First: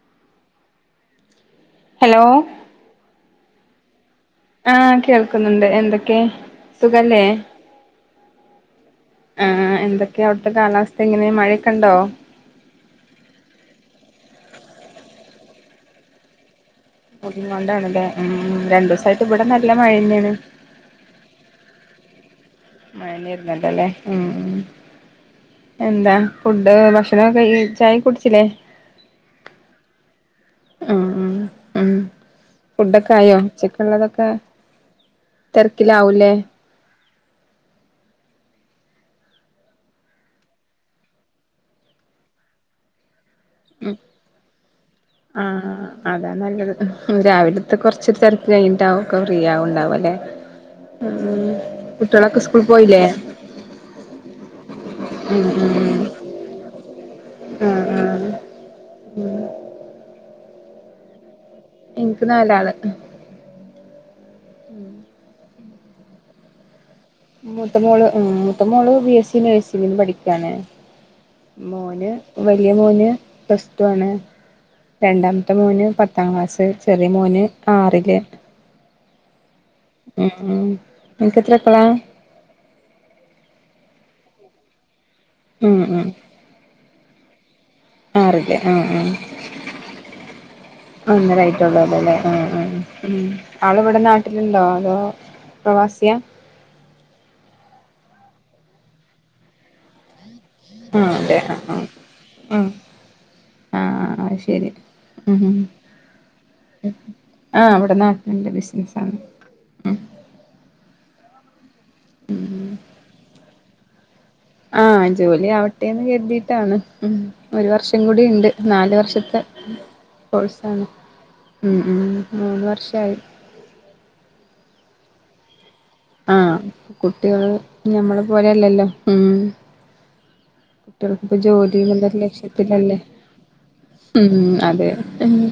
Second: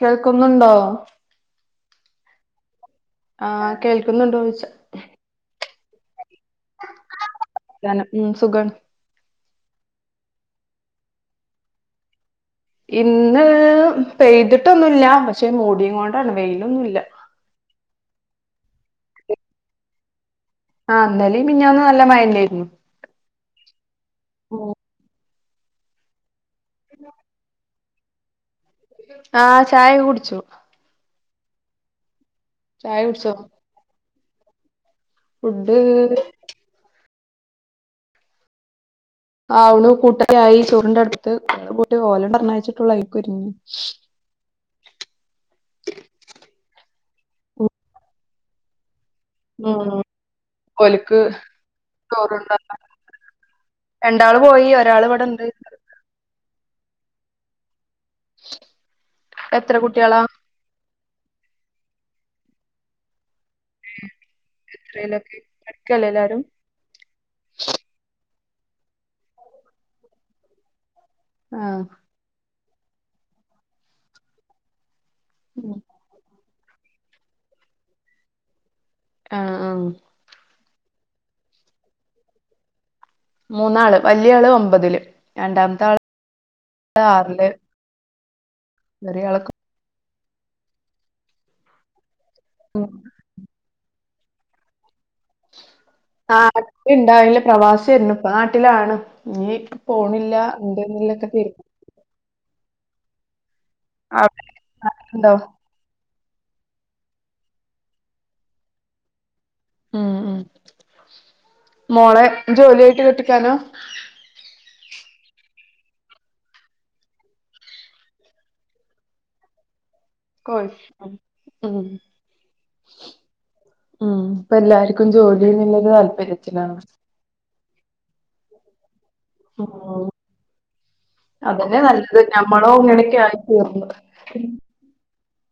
കേൾക്കുന്നുണ്ടോ ഹലോ ആഹ് കേൾക്കുന്നുണ്ടോ ചോ ആഹ് കേൾക്കുന്നുണ്ട് എന്തൊക്കെയാ സുഖല്ലേ ഞാന് ഉം സുഖാണ് ആഹ് എന്തൊക്കെയ അവിടുത്തെ കാലാവസ്ഥ ഇങ്ങനെ മഴയൊക്കെണ്ടോ ഇന്ന് പെയ്തിട്ടൊന്നുല്ല പക്ഷെ മൂടിയും കൊണ്ടാണ് വെയിലൊന്നുല്ല. [unintelligible] ഉം രണ്ടു ദിവസായിട്ട് ഇവിടെ നല്ല മഴ തന്നെയാണ്. ആഹ് ഇന്നലെയും മെനിഞ്ഞാന്നും നല്ല മയണ്ടായിരുന്നു [unintelligible] ഇരുന്നല്ലല്ലേ ഉം എന്താ ഫുഡ് ഭക്ഷണകെ ചായ കുടിച്ചില്ലേ? ആഹ് ചായക്കെ കുടിച്ചു. ഉം ഉം ചായ ഫുഡൊക്കെ കുടിച്ചോ ആയോ ചിക്കൻ ഉള്ളതൊക്കെ ഫുഡ് തിരക്കിലാവുലേ. ആവണ് കൂട്ടാനായി ചോറിന്റെ അടുത്ത് കൂട്ടി ഓല പറഞ്ഞായച്ചിട്ടുള്ള ആയിനൊക്ക ഒരുങ്ങ. ഉം ആഹ് അതാ നല്ലത് രാവിലത്തെ കുറച്ച് തെര് [unintelligible] ക്കെ ഫ്രീ ആണ്ടാവ ഉം അല്ലേ ഉം ഓല്ക്ക് കുട്ടികളൊക്കെ സ്കൂൾ ചോറുണ്ടാക്കാ പോയില്ലേ. രണ്ടാള് പോയി ഒരാൾ ഇവിടെണ്ട് ഉം ഉം ആഹ് ആഹ് ഉം എത്ര കുട്ട്യാളാ എനിക്ക് നാലാള് എത്രയിലോക്കെ പഠിക്കല്ലേ എല്ലാരും മൂത്ത മോള് ഉം മൂത്ത മോള് ബി എസ് സി നഴ്സിംഗിന് പഠിക്കാണ് ആഹ് മോന് വലിയ മോന് പ്ലസ് ടു ആണ് രണ്ടാമത്തെ മോന് പത്താം ക്ലാസ് ചെറിയ മോന് ആറില്, ആഹ് ആഹ്. ഉം ഉം അനക്ക് എത്രക്കളാ? മൂന്നാള് വലിയ ആള് ഒമ്പതില് ഉം രണ്ടാമത്തെ ആള് ഉം ആറില്. ആറില് ആഹ് ആഹ് ചെറിയ ആള് ഒന്നേരയിട്ടോള്ളോലൊ ല്ലേ ആഹ് ആഹ് ഉം ആളിവിടെ നാട്ടില്ണ്ടോ അതോ പ്രവാസിയാ നാട്ടിൽ ഇണ്ടായില്ല. പ്രവാസേര്ന്നു ഇപ്പൊ നാട്ടിലാണ് ഇനി പോണില്ല. ആഹ് എന്തെന്നില്ലൊക്കെ അതെ തീരുമാനം ആഹ് ആഹ്. ആഹ് അവിടെ അയ്ശെരി ഉണ്ടോ ഉം. ആഹ് ഇവിടെ നാട്ടിലിണ്ട് ബിസിനസ് ആണ് ഉം ഉം മോളെ ജോലിയായിട്ട് കെട്ടിക്കാനാ ആഹ് ജോലി ആവട്ടെന്ന് കരുതിയിട്ടാണ് ഉം ഒരു വർഷം കൂടിണ്ട് നാല് വർഷത്തെ കോഴ്സ് കോഴ്സാണ് ഉം ഉം മൂന്ന് വർഷായി. ഉം ഇപ്പൊ എല്ലാർക്കും ജോലിന്നത് അല്. ആഹ് കുട്ടികൾ ഞമ്മളെ പോലെല്ലല്ലോ ഉം. കുട്ടികളിപ്പോ അതന്നെ ജോലി ന്ന്ള്ള നല്ലത് ഞമ്മളോ ലക്ഷ്യത്തിലല്ലേ ഇങ്ങനെയൊക്കെ ആയി തീർന്നു ഉം അതെ ഉംഹ്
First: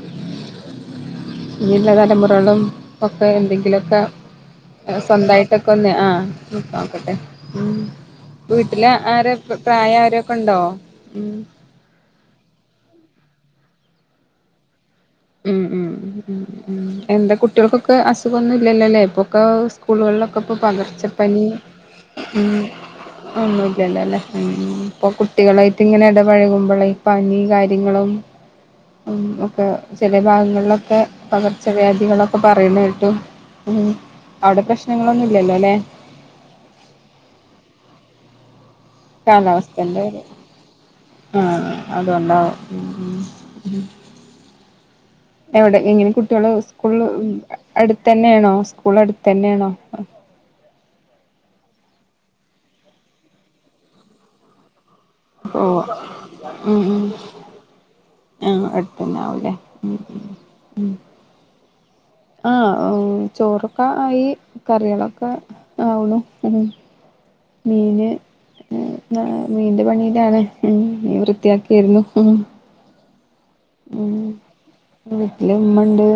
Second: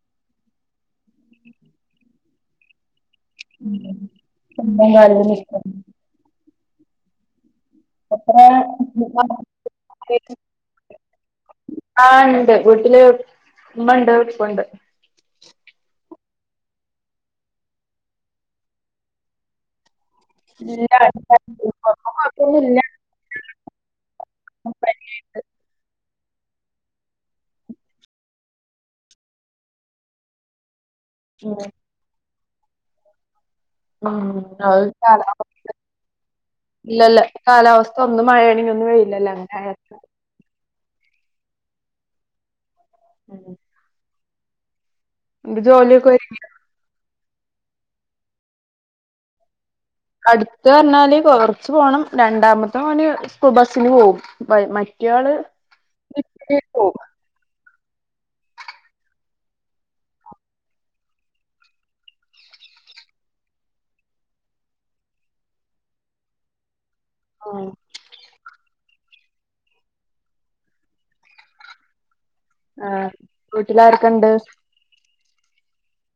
ഇഞ്ഞ്ള്ള തലമുറകളും ഒക്കെ എന്തെങ്കിലുക്കെ. [unintelligible] സ്വന്തയിട്ടൊക്കൊന്ന് ആഹ് നോക്കട്ടെ ഉം വീട്ടില് ആര പ്രായം എത്ര ആരൊക്കെണ്ടോ ഉം ആഹ് ണ്ട് വീട്ടില് ഉമ്മണ്ട് പ്പണ്ട് ഉം ഉം ഉം ഉം എന്താ കുട്ടികൾക്കൊക്കെ അസുഖൊന്നുല്ലല്ലോല്ലേ ഇപ്പൊക്കെ സ്കൂളുകളിലൊക്കെ പ്പോ ഇല്ല പകർച്ചപ്പനി ഉം കൊഴപ്പൊന്നുല്ല ഒന്നുംല്ലല്ല ല്ലേ ഉംഹ് ഇപ്പൊ പനിയായിട്ട് കുട്ടികളായി. ട്ത്തിങ്ങനെ എടപഴകുമ്പളെ പനി കാര്യങ്ങളും ഉം ഒക്കെ ചെല ഭാഗങ്ങളിലൊക്കെ ഉം പകർച്ചവ്യാധികളൊക്കെ പറയുന്ന കേട്ടു. ഉം അവിടെ അത് കാലാവസ്ഥ പ്രശ്നങ്ങളൊന്നുല്ലല്ലോ ലേ ഇല്ലല്ല കാലാവസ്ഥ ഒന്ന് മഴയാണെങ്കി ഒന്ന് വെയിൽ കാലാവസ്ഥന്റൊരു ആഹ് അതൊണ്ടാവും ഉം ഉം ഉം എന്റെ എവിടെ ജോലിയൊക്കെ എങ്ങനെ ഒരുങ്ങി കുട്ടയാൾ [unintelligible] സ്കൂള് അടുത്തന്നേണോ സ്കൂൾ അടുത്തന്നേണോ അടുത്ത് പറഞ്ഞാല് കൊറച്ച് പോണം. രണ്ടാമത്തെ മോന് സ്കൂൾബസിന് പോവും. [unintelligible] ഓഹ ഉം ഉം ആഹ് അട്ത്തന്നെ ആവൂല്ലേ ഉം ഉം ആഹ് ചോറൊക്കെ ആയി കറികളൊക്കെ ആവണു ഉം ആഹ് മീന് ഞാ മീന്റെ പണിയിലാണ് ഉം മീൻ വൃത്തിയാക്കേര്ന്നു ഉം ആഹ് വീട്ടിലാരൊക്കെണ്ട്? വീട്ടില്മ്മണ്ട്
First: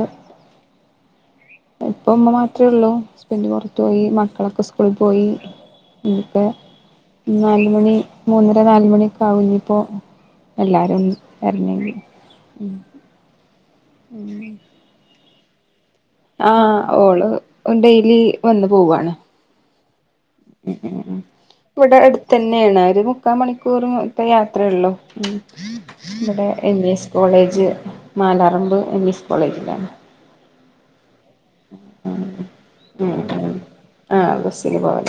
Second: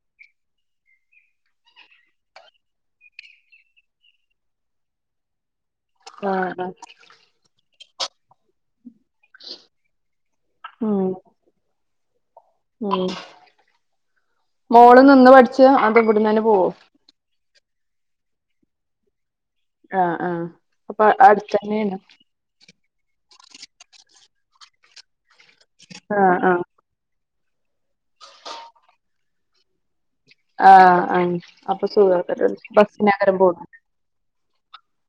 ഇപ്പം മ്മ മാത്രേ ഉള്ളൂ. ഹസ്ബന്റ് പുറത്തു പോയി മക്കളൊക്കെ സ്കൂളിൽ പോയി. ഇഞ്ഞിപ്പോ ആഹ് ആഹ് നാലുമണി മൂന്നര നാലുമണിയൊക്കെ ണ്ടാവും ഞ്ഞിപ്പോ എല്ലാവരും ഒന്ന് എർങ്ങെങ്കിൽ. ഓഹ്. ഉം. മോള് നിന്ന് പഠിച്ചേ അതോ ഇവിട്ന്നന്നെ പോവോ ഓള് ഡെയിലി വന്ന് പോവാണ് ആ ആ അപ്പ അടുത്തന്നെയാണ് തന്നെയാണ് ഒരു മുക്കാൽ മണിക്കൂറും ഇപ്പ യാത്രയൊള്ളൂ മ് ആഹ് ഇവിടെ ആഹ് M E S college മാലാറമ്പ് M E S കോളേജിലാണ് ആ ആ അപ്പൊ സുഖേക്കാരം ബസ്സിനങ്ങനെ പോണം ആ ബസ്സിന് പോകല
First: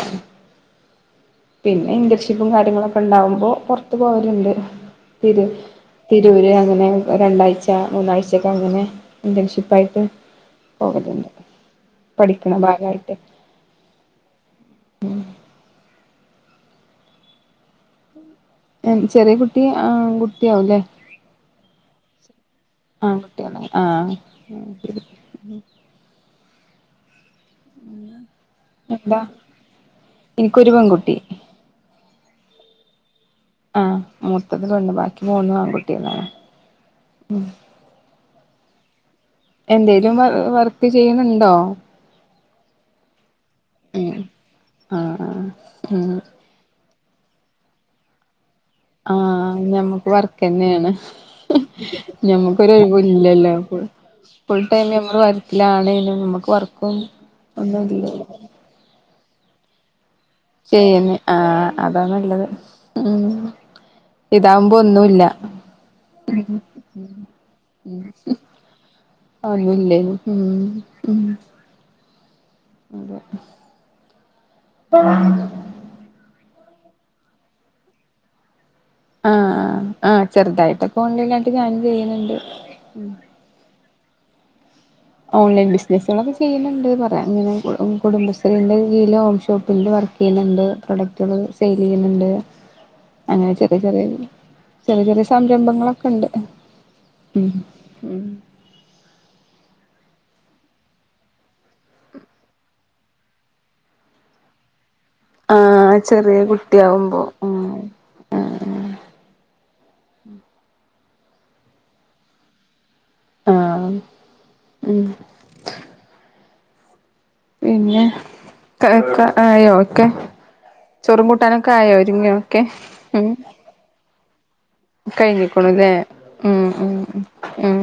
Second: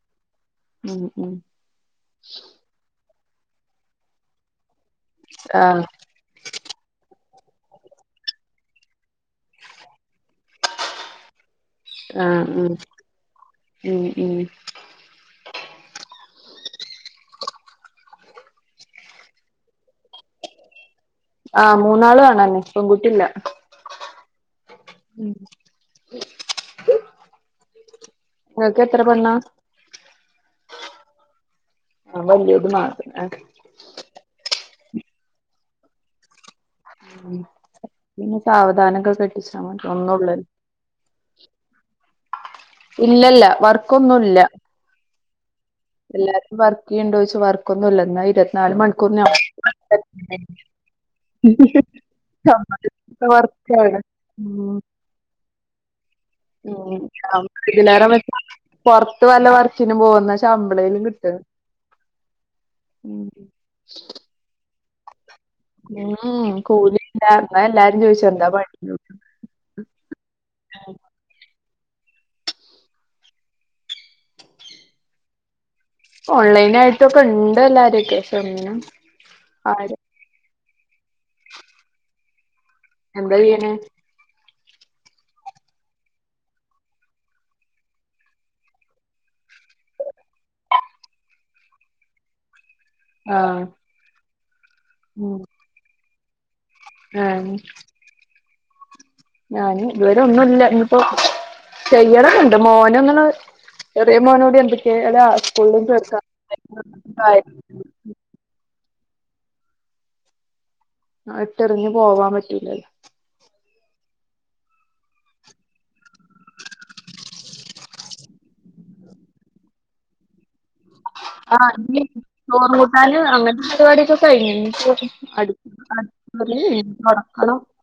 മ് മ് പിന്നെ ഇന്റർഷിപ്പും കാര്യങ്ങളൊക്കെ ണ്ടാവുമ്പോ പൊറത്തു പോവലിണ്ട് തിരു ആഹ് തിരൂര് അങ്ങനെ രണ്ടാഴ്ച മൂന്നാഴ്ചക്കെങ്ങനെ ഇന്റേൺഷിപ്പായിട്ട്. പോകല്ണ്ട് ആഹ് പഠിക്കണ ഉം ഭാഗായിട്ട് ഉം ഉം ചെറിയ കുട്ടി ആൺകുട്ടിയാവുല്ലേ. ആ മൂന്നാളും ആണേനെ പെൺകുട്ടില്ല. ആ അയ്ശെരി. [unintelligible] ഇങ്ങെക്ക് എത്ര എന്താ പെണ്ണാ? എനിക്കൊരു പെൺകുട്ടി ആ വല്യത് മാണം ആ ആ മൂത്തത് പെണ്ണ് ബാക്കി മൂന്നും ആൺകുട്ടികളാണ് മ് ഉം പിന്നെ സാവധാനൊക്കെ കെട്ടിച്ച മതി ഒന്നൊള്ളല്ലോ [unintelligible] ചെയ്യുണ് ണ്ടോ? ഇല്ലല്ല വർക്കൊന്നുല്ല. ആ ആ എല്ലാരും വർക്ക് ചെയ്യ്ണ്ടാെയ്ച്ചാ വർക്ക് ഒന്നും ഇല്ലാ ന്ന ഇരുപത്തിനാല് മണി. ആ ഞമ്മക്ക് വർക്കെന്നേണ് ഞമ്മക്കൊരൊയിവുല്ലല്ലോ ഫുൾ വർക്കാണ് ഉം ഫുൾടൈം ഞമ്മ ഓള് വർക്കിലാണെലും നമ്മക്ക് ഉം ഇതിലാറെ മെച്ചം പൊറത്ത് വല്ല വർക്കിനും പോകുന്ന ചെയ്യുന്നേ ആഹ് അതാ നല്ലത് ഉം ഇതാവുമ്പോ ഒന്നുല്ല ഉം കൂലില്ല ന്നാ എല്ലാരും ചോയിച്ചും എന്താ പണിന്ന് ഒന്നില്ലേനും മ് മ്. [unintelligible] ഓൺലൈൻ ആയിട്ടൊക്കെണ്ട് എല്ലാരൊക്കെ പക്ഷെനും ആഹ് ആഹ് ആഹ് ചെറുതായ് ട്ടൊക്കെ ഓൺലൈലായിട്ട് ഞാനും ചെയ്യുന്നുണ്ട്. എന്തെയ്യ്ണ്. ഓൺലൈൻ ബിസിനസ്സുകളൊക്കെ ചെയ്യുന്നുണ്ട്ന്ന് പറയാം ഇങ്ങനെ കുടുംബശ്രീന്റെ കീഴിലും ഹോം ഷോപ്പിന്റെ വർ ചെയ്യുന്നുണ്ട് പ്രൊഡക്ടുകള് സെയിൽ ചെയ്യുന്നുണ്ട്. അങ്ങനെ ആഹ് ചെറിയ ചെറിയ ചെറിയ ചെറിയ സംരംഭങ്ങളൊക്കെ ണ്ട് ആണ് മ് ഞാന് ഇതുവരെ ഒന്നുല്ല ഇഞ്ഞിപ്പോ ചെയ്യണന്ന്ണ്ട് മോനൊന്ന്ണ് ചെറേ മോനോടി എന്തൊക്കെയാല്ലേ ആ സ്കൂളില ആഹ് ച വെച്ചാ ചെറിയ കുട്ടിയാവുമ്പോ ആഹ് ആഹ് ഇട്ടെറിഞ്ഞ് പോവാൻ പറ്റൂലല്ലോ ആ മ് പിന്നെ ഒക്കെ ആയോ ഒക്കെ ചൊറും കൂട്ടാനൊക്കെ ആഹ് ആയോ ഇനി ഒരുങ്ങിയോ ഒക്കെ ചോറും കൂട്ടാന് ഉം അങ്ങനത്തെ പരിപാടിയൊക്കെ കഴിഞ്ഞു ഇനിയിപ്പോ അടി കഴിഞ്ഞിക്കണുല്ലേ മ് അടിച്ചുവാരല് മ് കഴിഞ്ഞു തൊടക്കണം മ് മ്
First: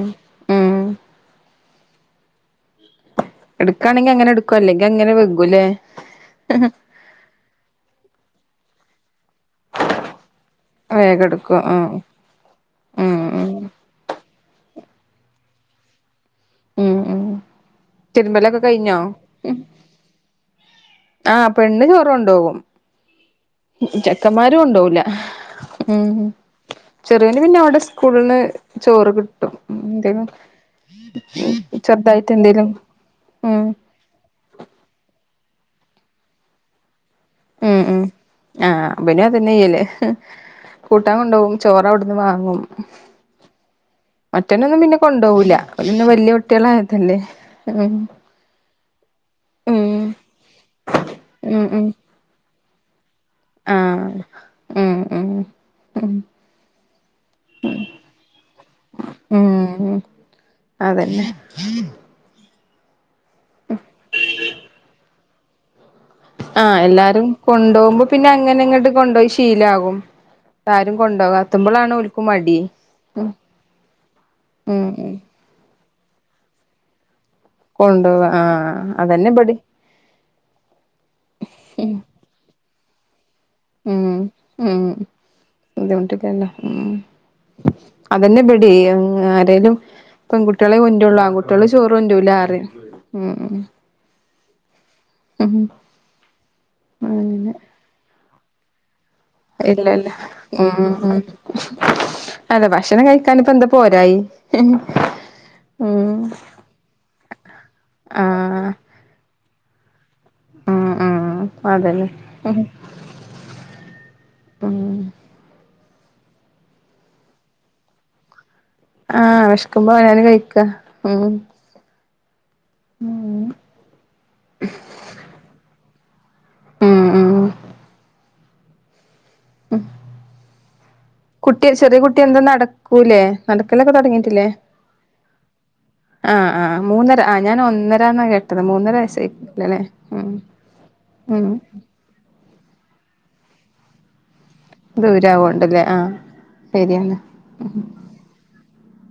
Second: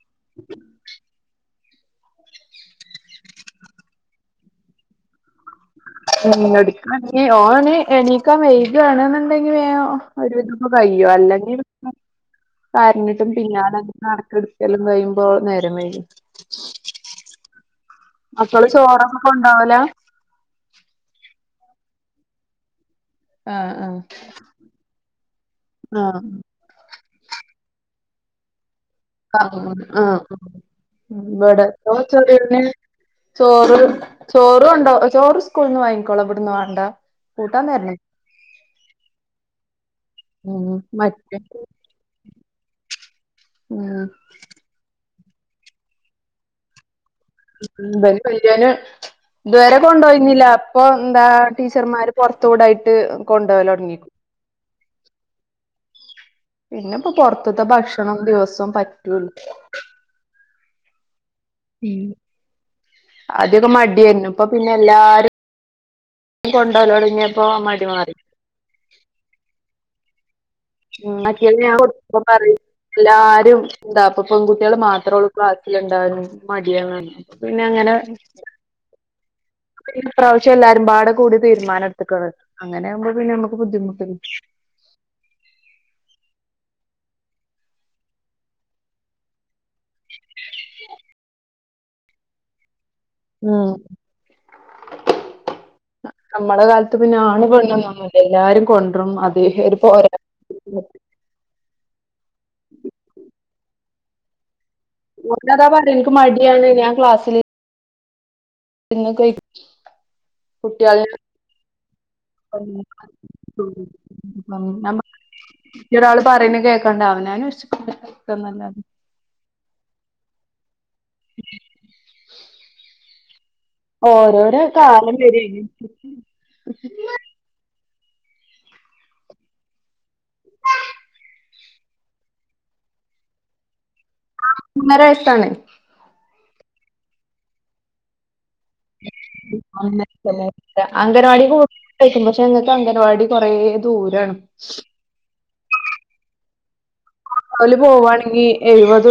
ഇട്ക്കാണെങ്കിൽ അങ്ങനെ ഇട് ക്കും അല്ലെങ്കിൽ അങ്ങനെ വെ. [inaudible] [inaudible] ഓന് എണീക്കാൽ വൈകണെന്നുണ്ടെങ്കി വേം ഒരുവിധക്കെ കയ്യും അല്ലെങ്കിൽ. ആഹ് കാരഞ്ഞിട്ടും പിന്നാല നടക്കലും ഇടുക്കലും കഴിയുമ്പോൾ നേരം വഴുകും. ഉം ഉം തിരുമ്പലൊക്കെ കഴിഞ്ഞോ ചോറൊക്കെ കൊണ്ടോവലാ ആഹ് പെണ്ണ് ചോറ് കൊണ്ടോകും ആഹ് ചെക്കന്മാര് കൊണ്ടോവൂല ഉം ചെറിയന് പിന്നെ ഓന്റെ സ്കൂള് ന്ന് ചോറ് കിട്ടും ആഹ് എന്തെലും. ഇവിടെ ഓ ചെറുതായിട്ട് ചെറിയോന് എന്തേലും. ഉം ചോറ് ചോറ് കൊണ്ടോ ചോറ് സ്കൂള്ന്ന് വാങ്ങിക്കോള ഇവിടന്ന് വാണ്ട. കൂട്ടാൻ ഉം തരണം ഉം ആഹ് ബനും അതന്നെ ചെയ്യല് ഉം കൂട്ടാം മറ്റേ കൊണ്ടോകും ചോറവിട്ന്ന് വാങ്ങും ഉം മറ്റോനൊന്നും പിന്നെ കൊണ്ടോവൂല ഓല് പിന്നെ വല്യ കുട്ട്യളായതല്ലേ ഉം ഇവന് വല്ല്യോന് ഇതുവരെ കൊണ്ട് ഉം പോയിന്നില്ല അപ്പൊ എന്താ ഉം ഉം ടീച്ചർമാര് പൊറത്തൂടായിട്ട് ആഹ് ഉം ഉം ഉം പിന്ന ഇപ്പൊ പൊറത്തത്ത ഭക്ഷണം ദിവസോം പറ്റൂല്ല ഉം അതന്നെ ഉം ആദ്യൊക്ക മടിയാന്നു ഇപ്പ പിന്നെ എല്ലാരും ആഹ് കൊണ്ടോവല് എല്ലാരും തൊടങ്ങിയപ്പോ മടി കൊണ്ടുപോകുമ്പ മാറി പിന്നെ അങ്ങനെ ഇങ്ങട്ട് കൊണ്ടുപോയി ശീലാകും ആരും ഉം [unintelligible] ഞാൻ കൊണ്ടോകാത്തുമ്പളാണ് കൊട് ഓൽക്ക് [unintelligible] മടി പറയും ഉം എല്ലാരും എന്താ അപ്പ പെൺകുട്ടികള് ഉം ഉം മാത്രേ ഒള്ളൂ [unintelligible] മടിയാണ് പിന്നെ കൊണ്ട് പോവാൻ ആഹ് അതന്നെ ഇവടേം ഈ പ്രാവശ്യംല്ലാരുംപാടെ കൂടി തീരുമാനട്ത്ത്‌ ക്കാണ് അങ്ങനെ ആകുമ്പോ പിന്നെ നമുക്ക് ഉം ബുദ്ധിമുട്ടണ്ട് ഉം ബദ്ധിമുട്ടില്ലല്ലോ ഉം അതന്നെ ഇബടിം ഉം ആരേലും പെൺകുട്ടിളെ കൊൻഡ്രോള്ളു ആൺകുട്ടികള് ചോറ് കൊണ്ട്രുലറിം നമ്മള് കാലത്ത് പിന്ന ആണ് അങ്ങനെ പെണ്ണ് നൊന്നുല്ലാ എല്ലാരും കൊണ്ടരും അത് ഒരു ഇല്ല ഇല്ല പോരാ ഉം അതെ ഭക്ഷണം കഴിക്കാനിപ്പോ എന്താ പോരായി ഉം [unintelligible] [unintelligible] എനിക്ക് മടിയാണ് ഞാൻ ക്ലാസ്സില് ആഹ് പിന്നഴ ഉം കുട്ടിയാൾ ഉം അതന്നെ [unintelligible] ഉം നമ്മ ഈ ഒരാള് പറയണ കേക്കാണ്ടാ അവനാൻ വെശ്ക്കുമ്പോ കൈക്കാന്നല്ലാതെ ആഹ് വെഷ്ക്കുമ്പ ആഹാരം കഴിക്ക ഉം ഉം ഓരോരോ കാലം വരെ ഉം ഉം [unintelligible] [inaudible] കുട്ടി ചെറിയ കുട്ടി എന്താ നടക്കൂലേ നടക്കലൊക്ക തൊടങ്ങി ആഹ് മൂന്നര വയസ്സാണ് ആഹ് ആഹ് മൂന്നര ആഹ് ഞാൻ ഒന്നരാന്നാ കേട്ടെ അംഗൻവാടി ഉം കൂ [unintelligible] പക്ഷെ ഞങ്ങക്ക് അംഗനവാടി കൊറേ ദൂരേണ് ദൂരവോണ്ടല്ലേ ആഹ് ശരിയെന്നാ ഓല് പോവാണെങ്കി എഴുപത്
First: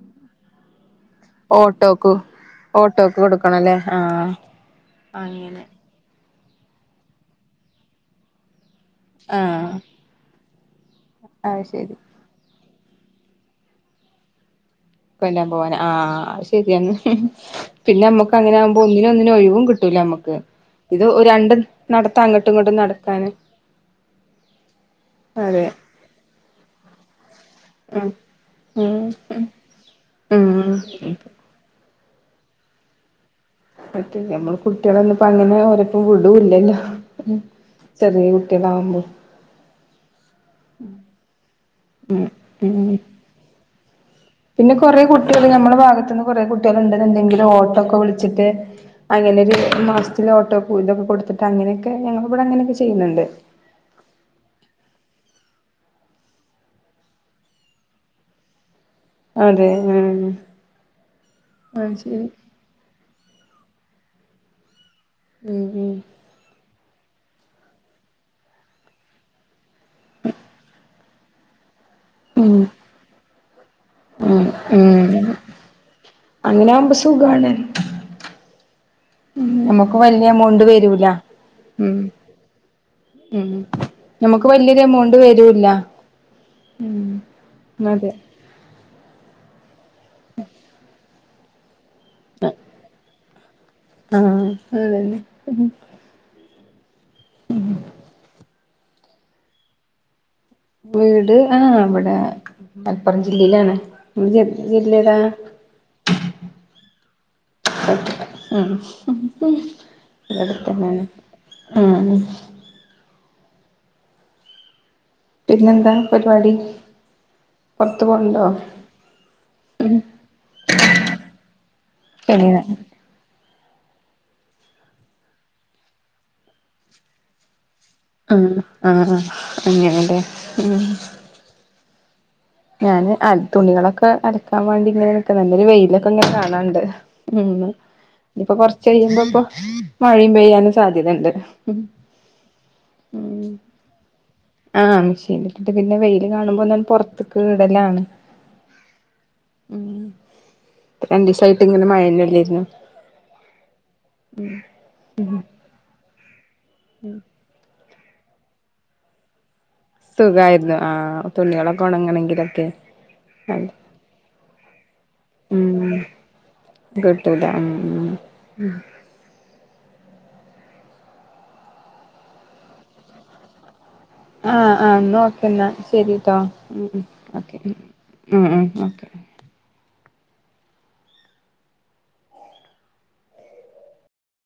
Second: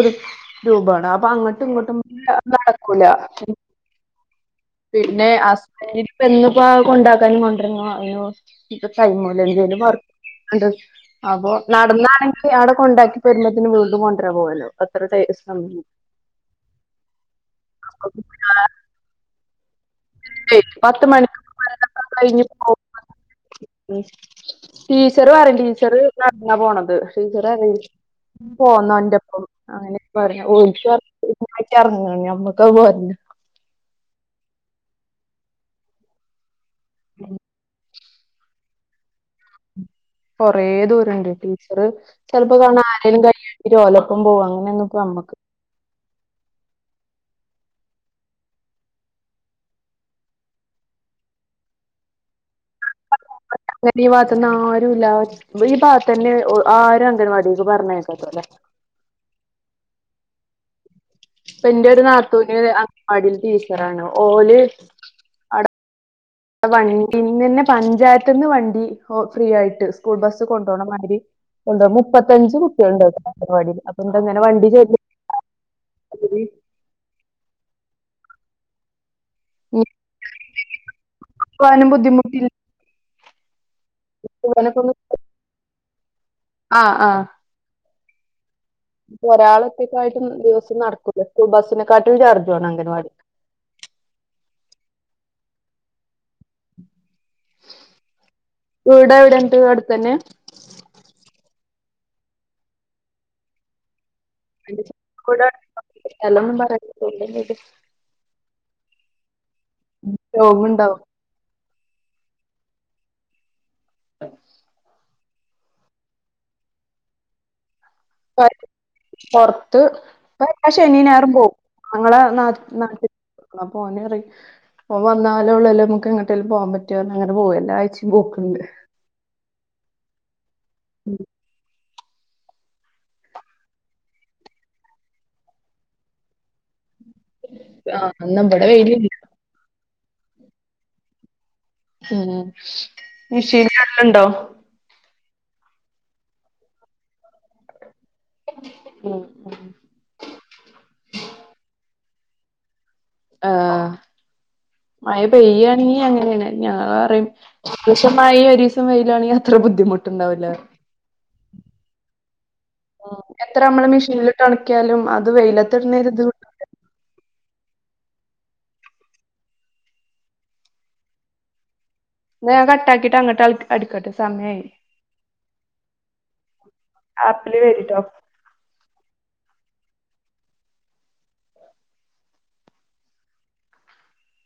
രൂപേ ണ് പ്പ അങ്ങട്ടും ഇങ്ങട്ടും നടക്കൂല അല്ലെ ആഹ് പിന്നെ അങ്ങനെ [unintelligible] ഇന്ന്പ്പൊ കൊണ്ടാക്കാനും കൊണ്ടരാനും വര്ണു ഇപ്പൊ ടൈമൂല ആഹ് എന്തേലും വർ ക്കണ്ട് അപ്പൊ അത് ശരി നടന്നാണെങ്കി [unintelligible] അവിട കൊണ്ടാക്കി വരുന്നതിന് വീണ്ടും കൊണ്ടുവരാ പോവല്ലൊ ആ അത് ശെരിയ പിന്നെ നമ്മുക്ക് അങ്ങനെ ആകുമ്പോ ഒന്നിനും ഒന്നിനും ഒഴിവും കി ട്ടൂല നമ്മുക്ക് ഇത് പത്ത് മണിക്ക് രണ്ട് നടത്ത അങ്ങട്ടും ഇങ്ങട്ടും നടക്കാന് ഉ ടീച്ചറ് പറയും അതെ ടീച്ചറ് നടന്നാ പോണത് ടീച്ചറ് ഉം പോന്നോന്റപ്പം അങ്ങനെ പറയാ ഉം ഓരിക്ക് ഉം ഇറങ്ങ ഞമ്മുക്ക പോല്ല പറ്റൂല നമ്മള് കുട്ടികളാര്ന്നപ്പ അങ്ങനെ ഒരെടത്തും വിടൂല്ലല്ലോ ഉം ചെറിയ കുട്ടികളാവുമ്പൊ കൊറേ ദൂരണ്ട് ടീച്ചറ് ഉം ചെൽപ്പോ കാണാ ഉം ആരേലും കയ്യ്ട്ട്ട്ട് ഓലപ്പം പോണ് പിന്നെ കുറെ കുട്ടിൾ ഞമ്മുടെ ഭാഗത്തുനിന്ന് കുറെ കുട്ടികൾ ഉണ്ടെന്നുണ്ടെങ്കിലും ഓട്ടോക്കെ വിളിച്ചിട്ട് അങ്ങനെക്കെ ഇരിക്കുമ്പം മാസത്തില് ഓട്ടോ കൂലി ഒക്കെ കൊടുത്തിട്ട് അങ്ങനെയൊക്കെ ഞങ്ങള ഇവടെ അങ്ങനെയൊക്കെ ചെയ്യുന്നുണ്ട് എന്നിട്ട് ഈ ഭാഗത്ത്‌ന്ന് ആരും ഇല്ല ഈ ഭാഗത്തന്നെ ആരും അംഗൻവാടിയിൽ പറഞ്ഞേക്കത്തില്ല അതെ ഉം ഇപ്പ എന്റെ ഒര് നാത്തൂന് അംഗൻ വാടീല് ടീച്ചറാണ് ഓല് ഉം ഉം വണ്ടി ഇന്നന്നെ പഞ്ചായത്ത് നിന്ന് വണ്ടി ഫ്രീ ആയിട്ട് സ്കൂൾ ബസ് കൊണ്ടോണ മാതിരി ഒണ്ട് മുപ്പത്തഞ്ച് ഉം കുട്ടികള്ണ്ട് [unintelligible] അംഗൻവാടിയില് ഉം ഉം അങ്ങനാവുമ്പ സുഖാണ് ഉം നമ്മുക്ക് വല്ല്യ എമൗണ്ട് വരൂല പോവാനും ഉം ബുദ്ധിമുട്ടില്ല ഉം നമ്മക്ക് പോവാനൊക്കെ വലിയൊരു ഒന്ന് എമൗണ്ട് വരൂല്ല ആഹ് ഉം അതെ ഒരാളൊക്കെക്കായിയിട്ടും ദിവസം നടക്കൂലെ സ്കൂൾ ബസ്സിനെക്കാട്ടും ചാർജ് ആണ് അംഗൻവാടി ആഹ് അതെല്ലേ ഉം ഉം ഉം വീട് എവിടെണ്ട് അട്ത്ത് തന്നെ വീട് ആഹ് ഇവിടെ മലപ്പുറം ജില്ലയിലാണ് അതിന്റെ ഇല്ലതാ ചുറ്റും കൂടെ സ്ഥലൊന്നും പറയണ്ട ഉ രോഗണ്ടാവും [unintelligible] പിന്നെന്താ പരിവാടി പൊറത്ത് പോക [unintelligible] പൊറത്ത് ഇപ്പ എല്ലാ ശനീം ഞായറും പോവും ഞങ്ങളാ നാ എങ്ങനെ നാട്ടിൽ ആഹ് പോനെറി ഓള് വന്നാലോ ഉള്ള് നമുക്ക് എങ്ങട്ടേലും പോവാൻ പറ്റു അങ്ങനെ പോവും എല്ലാ ആഴ്ച്ച ആഹ് ആഹാ അങ്ങനെല്ലെ ഉം [unintelligible] ഞാന് അ തുണികളൊക്കെ അലക്കാൻ വേണ്ടി ഇങ്ങനെ നിക്ക നല്ലൊരു വെയിലൊക്കെ ഇങ്ങനെ കാണാണ്ട് ഉം ആഹ് ഇന്ന് ഇനിപ്പൊ ഇബടെ കൊറച്ച് വെയിലില്ല കഴിയുംമ്പ പ്പ മഴേം പെയ്യാനും സാധ്യത ഇണ്ട് ഉം മെഷീലല്ലണ്ടൊ ആഹ് മെഷീൻല് ഇട്ടിട്ട് പിന്നെ വെയില് കാണുമ്പൊ ഒന്നാണ്ട് പൊർത്ത്ക്ക്ടലാണ് ഉം ഉം രണ്ടിസായിട്ട് ഇങ്ങനെ മഴേല്ലായിരുന്നു ആഹ് മയ പെയ്യെണെങ്കി അങ്ങനേണ് ഞാൻ പറയും ഷാ മായ ഒരീസം വെ യിലാണെങ്കിൽ അത്ര ബുദ്ധിമുട്ട് സുഖായിരുന്നു ആഹ് തുണികളൊക്ക ഒണങ്ങണങ്കിലൊക്കെ ഉം എത്ര നമ്മള് മെഷീനില് ഇട്ട് ഒണക്കിയാലും അത് വെയിലത്തിടണെ ഒര് ഇത് കിട്ടുല ഉ മ് ന്നാ ഞാൻ കട്ടാക്കിട്ട് അങ്ങട്ട് അടിക്കട്ട ആഹ ആ ഓക്കേ എന്നാ ശരിട്ടോ ഉ ഓെ ആപ്പില് കേറിട്ടോ ഉ ഉ ഓെകെ